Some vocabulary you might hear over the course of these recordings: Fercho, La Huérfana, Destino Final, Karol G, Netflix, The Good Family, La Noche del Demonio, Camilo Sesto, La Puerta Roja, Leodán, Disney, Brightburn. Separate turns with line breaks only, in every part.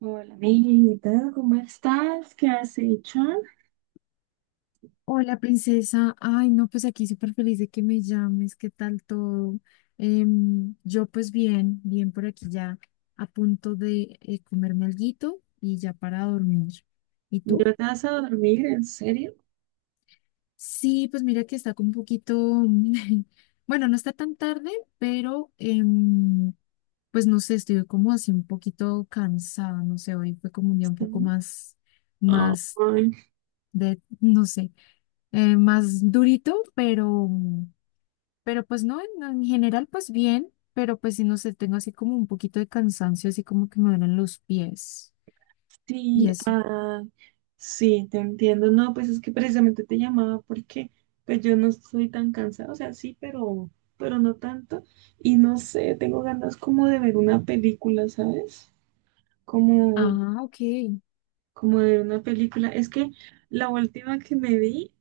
Hola, amiguita, ¿cómo estás? ¿Qué has hecho?
Hola, princesa. Ay, no, pues aquí súper feliz de que me llames. ¿Qué tal todo? Yo pues bien, bien por aquí ya a punto de comerme alguito y ya para dormir. ¿Y tú?
¿Ya te vas a dormir? ¿En serio?
Sí, pues mira que está como un poquito, bueno, no está tan tarde, pero pues no sé, estoy como así un poquito cansada, no sé, hoy fue como un día un poco
Sí.
más, más
Ay,
de, no sé, más durito, pero... Pero pues no, en general pues bien, pero pues si no sé, tengo así como un poquito de cansancio, así como que me duelen los pies y
sí,
eso.
ah, sí, te entiendo. No, pues es que precisamente te llamaba porque pues yo no estoy tan cansada, o sea, sí, pero no tanto. Y no sé, tengo ganas como de ver una película, ¿sabes? Como,
Ah, ok.
como de ver una película. Es que la última que me vi,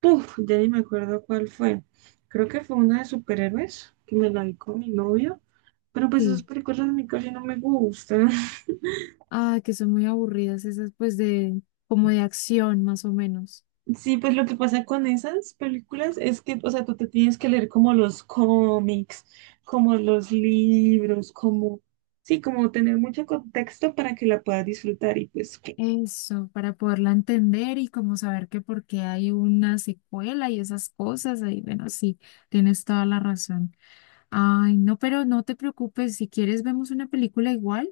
puf, ya ni me acuerdo cuál fue. Creo que fue una de superhéroes, que me la vi con mi novio. Pero pues
Sí.
esas películas a mí casi no me gustan.
Ah, que son muy aburridas esas pues de como de acción más o menos.
Sí, pues lo que pasa con esas películas es que, o sea, tú te tienes que leer como los cómics, como los libros, como, sí, como tener mucho contexto para que la puedas disfrutar y pues que...
Eso, para poderla entender y como saber que por qué hay una secuela y esas cosas, ahí bueno, sí, tienes toda la razón. Ay, no, pero no te preocupes, si quieres vemos una película igual,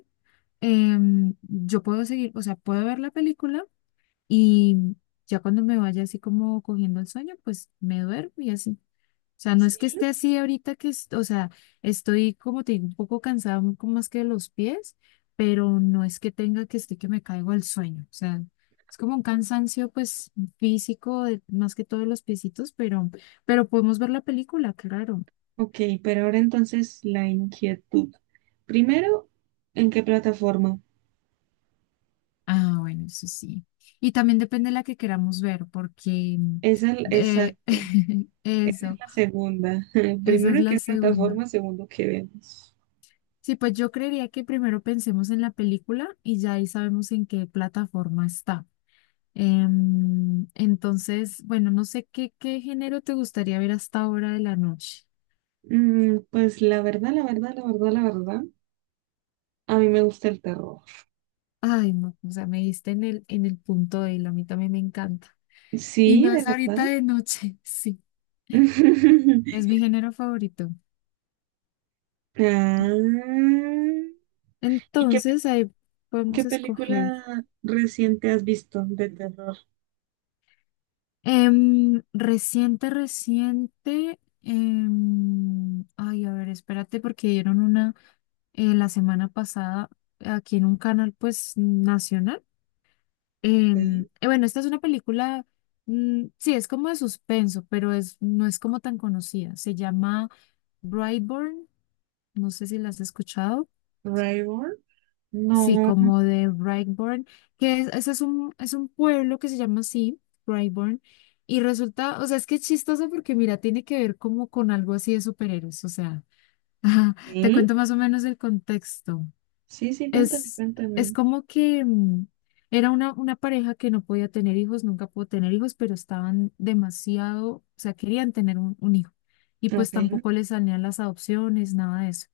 yo puedo seguir, o sea, puedo ver la película y ya cuando me vaya así como cogiendo el sueño, pues me duermo y así. O sea, no es que
Sí.
esté así ahorita que, o sea, estoy como te digo, un poco cansada, un poco más que de los pies, pero no es que tenga que esté que me caigo al sueño. O sea, es como un cansancio pues físico, más que todo de los piecitos, pero podemos ver la película, claro.
Ok, pero ahora entonces la inquietud. Primero, ¿en qué plataforma?
Ah, bueno, eso sí. Y también depende de la que queramos ver, porque
Esa es,
eh,
exacto, esa es
eso,
la segunda.
esa
Primero,
es
¿en
la
qué
segunda.
plataforma? Segundo, ¿qué vemos?
Sí, pues yo creería que primero pensemos en la película y ya ahí sabemos en qué plataforma está. Entonces, bueno, no sé qué, qué género te gustaría ver hasta ahora de la noche.
Mm, pues la verdad, a mí me gusta el terror.
Ay, no, o sea, me diste en el punto de él, a mí también me encanta. Y
Sí, de
más ahorita
verdad.
de noche, sí, es mi género favorito.
Ah, ¿y qué, pe-
Entonces, ahí podemos
¿qué
escoger.
película reciente has visto de terror?
Reciente, reciente. Ay, a ver, espérate, porque dieron una la semana pasada aquí en un canal, pues, nacional.
¿Sí?
Bueno, esta es una película, mm, sí, es como de suspenso, pero es, no es como tan conocida. Se llama Brightburn, no sé si la has escuchado.
¿Rival?
Sí,
No.
como de Brightburn, ese es un pueblo que se llama así, Brightburn, y resulta, o sea, es que es chistoso porque mira, tiene que ver como con algo así de superhéroes, o sea, ajá, te
¿Sí?
cuento más o menos el contexto.
Sí, sí, cuéntame,
Es, es
cuéntame.
como que mm, era una pareja que no podía tener hijos, nunca pudo tener hijos, pero estaban demasiado, o sea, querían tener un hijo, y pues
Ok,
tampoco les salían las adopciones, nada de eso.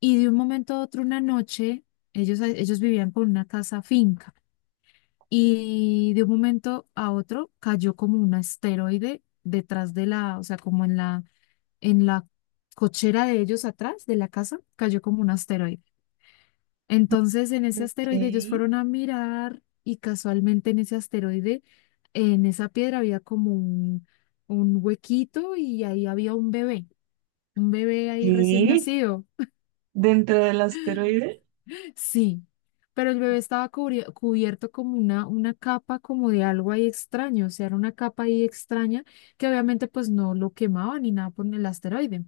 Y de un momento a otro, una noche, ellos vivían con una casa finca y de un momento a otro cayó como un asteroide detrás de la, o sea, como en la cochera de ellos atrás de la casa, cayó como un asteroide. Entonces, en ese
ok.
asteroide ellos fueron a mirar y casualmente en ese asteroide, en esa piedra había como un huequito y ahí había un bebé ahí recién
¿Qué?
nacido.
¿Dentro del asteroide?
Sí, pero el bebé estaba cubierto como una capa como de algo ahí extraño, o sea, era una capa ahí extraña que obviamente pues no lo quemaba ni nada por el asteroide.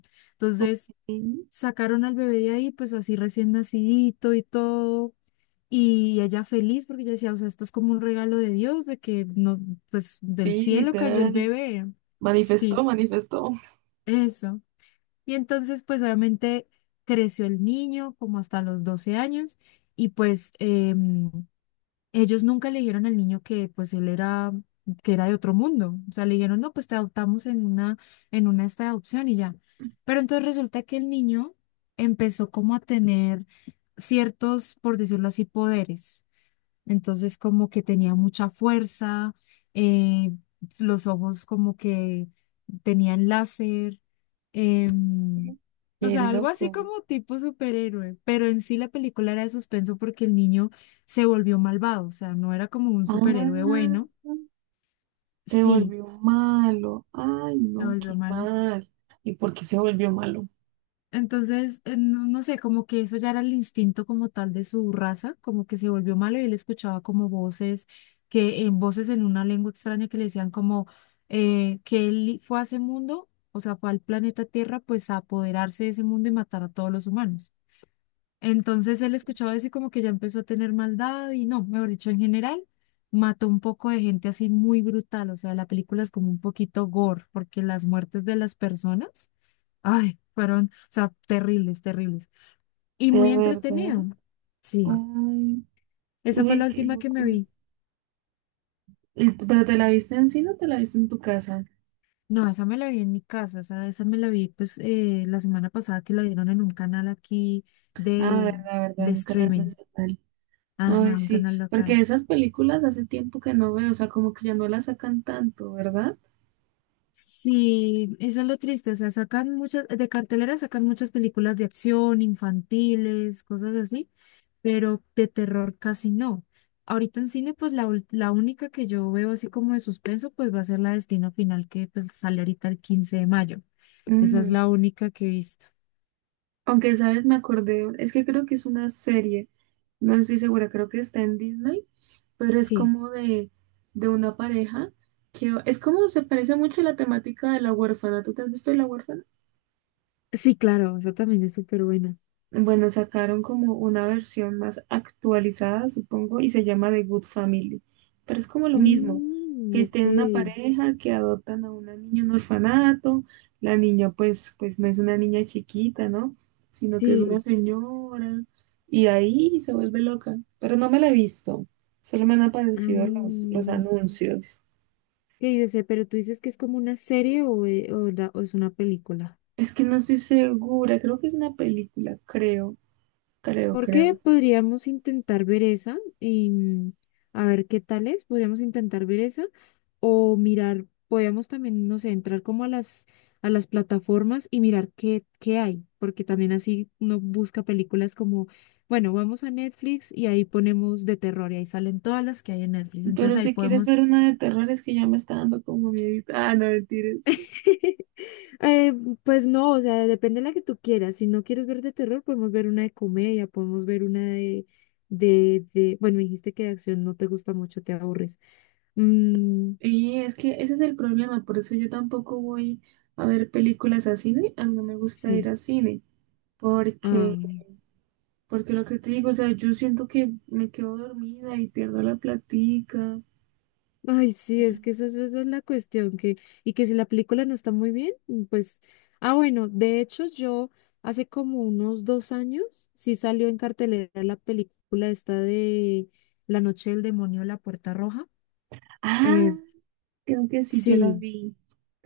Ok.
Entonces
Sí,
sacaron al bebé de ahí pues así recién nacidito y todo. Y ella feliz porque ella decía, o sea, esto es como un regalo de Dios, de que no, pues del cielo cayó el
literal.
bebé.
Manifestó,
Sí,
manifestó.
eso. Y entonces pues obviamente creció el niño como hasta los 12 años y pues... Ellos nunca le dijeron al niño que pues él era, que era de otro mundo. O sea, le dijeron, no, pues te adoptamos en una esta de adopción y ya. Pero entonces resulta que el niño empezó como a tener ciertos, por decirlo así, poderes. Entonces como que tenía mucha fuerza, eh, los ojos como que tenían láser, em, o
Qué
sea, algo así
loco.
como tipo superhéroe, pero en sí la película era de suspenso porque el niño se volvió malvado, o sea, no era como un superhéroe
Ah.
bueno,
Se
sí,
volvió malo. Ay,
se
no,
volvió
qué
malo.
mal. ¿Y por qué se volvió malo?
Entonces, no sé, como que eso ya era el instinto como tal de su raza, como que se volvió malo y él escuchaba como voces, que en voces en una lengua extraña que le decían como que él fue a ese mundo, o sea, fue al planeta Tierra, pues a apoderarse de ese mundo y matar a todos los humanos. Entonces él escuchaba eso y como que ya empezó a tener maldad y no, mejor dicho, en general, mató un poco de gente así muy brutal, o sea, la película es como un poquito gore, porque las muertes de las personas ay, fueron, o sea, terribles, terribles. Y
¿De
muy
verdad?
entretenido. Sí,
Ay,
esa fue
uy,
la
qué
última que me
loco.
vi.
¿Pero te la viste en cine o te la viste en tu casa?
No, esa me la vi en mi casa, esa me la vi pues la semana pasada que la dieron en un canal aquí
Ah, verdad,
de,
verdad,
de
en un canal
streaming.
nacional.
Ajá,
Ay,
un
sí,
canal
porque
local.
esas películas hace tiempo que no veo, o sea, como que ya no las sacan tanto, ¿verdad?
Sí, eso es lo triste, o sea, sacan muchas, de cartelera sacan muchas películas de acción, infantiles, cosas así, pero de terror casi no. Ahorita en cine, pues la, la única que yo veo así como de suspenso, pues va a ser la Destino Final, que pues sale ahorita el 15 de mayo. Esa es
Mm,
la única que he visto.
aunque, ¿sabes? Me acordé, es que creo que es una serie, no estoy segura, creo que está en Disney, pero es
Sí,
como de una pareja que es como se parece mucho a la temática de La Huérfana. ¿Tú te has visto La Huérfana?
sí, claro, esa también es súper buena.
Bueno, sacaron como una versión más actualizada, supongo, y se llama The Good Family. Pero es como lo mismo,
Mm,
que
ok,
tiene una pareja que adoptan a una niña en un orfanato, la niña pues, pues no es una niña chiquita, ¿no? Sino que es una
sí.
señora, y ahí se vuelve loca. Pero no me la he visto, solo me han aparecido los
Mm,
anuncios.
que yo sé, pero tú dices que es como una serie o o es una película.
Es que no estoy segura, creo que es una película, creo, creo,
Porque
creo.
podríamos intentar ver esa y mm, a ver qué tal es. Podríamos intentar ver esa o mirar, podríamos también, no sé, entrar como a las plataformas y mirar qué, qué hay, porque también así uno busca películas como, bueno, vamos a Netflix y ahí ponemos de terror y ahí salen todas las que hay en Netflix.
Pero
Entonces ahí
si quieres ver
podemos
una de terror, es que ya me está dando como miedo. Ah, no, mentiras.
eh, pues no, o sea, depende de la que tú quieras. Si no quieres ver de terror, podemos ver una de comedia, podemos ver una de, de... Bueno, me dijiste que de acción no te gusta mucho, te aburres. Mm,
Y es que ese es el problema, por eso yo tampoco voy a ver películas a cine, a mí no me gusta ir
sí.
a cine,
Ah.
porque, porque lo que te digo, o sea, yo siento que me quedo dormida y pierdo la platica.
Ay, sí, es que esa es la cuestión, que, y que si la película no está muy bien, mm, pues... Ah, bueno, de hecho yo hace como unos 2 años sí salió en cartelera la película esta de La Noche del Demonio, La Puerta Roja.
Ah,
Eh,
creo que sí, yo la
Sí,
vi,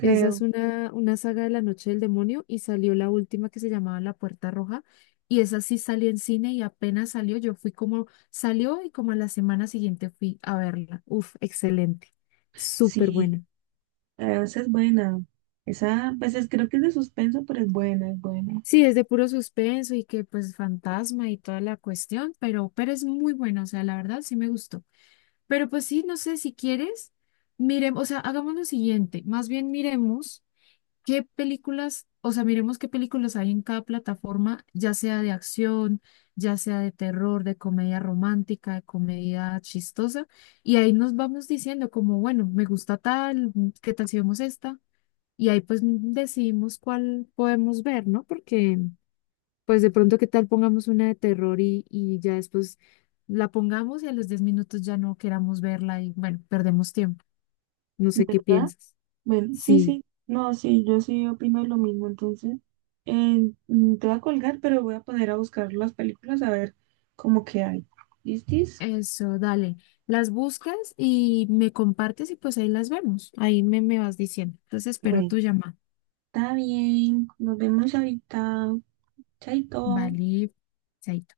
esa es una saga de La Noche del Demonio y salió la última que se llamaba La Puerta Roja y esa sí salió en cine y apenas salió, yo fui como, salió y como a la semana siguiente fui a verla. Uf, excelente, súper
sí.
buena.
Ah, esa es buena. Esa, pues es- creo que es de suspenso, pero es buena, es buena.
Sí, es de puro suspenso y que pues fantasma y toda la cuestión, pero es muy buena, o sea, la verdad sí me gustó. Pero pues sí, no sé si quieres, miremos, o sea, hagamos lo siguiente, más bien miremos. ¿Qué películas, o sea, miremos qué películas hay en cada plataforma, ya sea de acción, ya sea de terror, de comedia romántica, de comedia chistosa, y ahí nos vamos diciendo como, bueno, me gusta tal, mm, qué tal si vemos esta, y ahí pues mm, decidimos cuál podemos ver, ¿no? Porque pues de pronto qué tal pongamos una de terror y ya después la pongamos y a los 10 minutos ya no queramos verla y bueno, perdemos tiempo. No sé qué
¿Verdad?
piensas.
Bueno, sí,
Sí.
sí. No, sí, yo sí opino lo mismo. Entonces, te voy a colgar, pero voy a poner a buscar las películas a ver cómo que hay. ¿Listis?
Eso, dale. Las buscas y me compartes y pues ahí las vemos. Ahí me, me vas diciendo. Entonces espero
Bueno,
tu llamada.
está bien. Nos vemos ahorita. Chaito.
Vale. Chaito.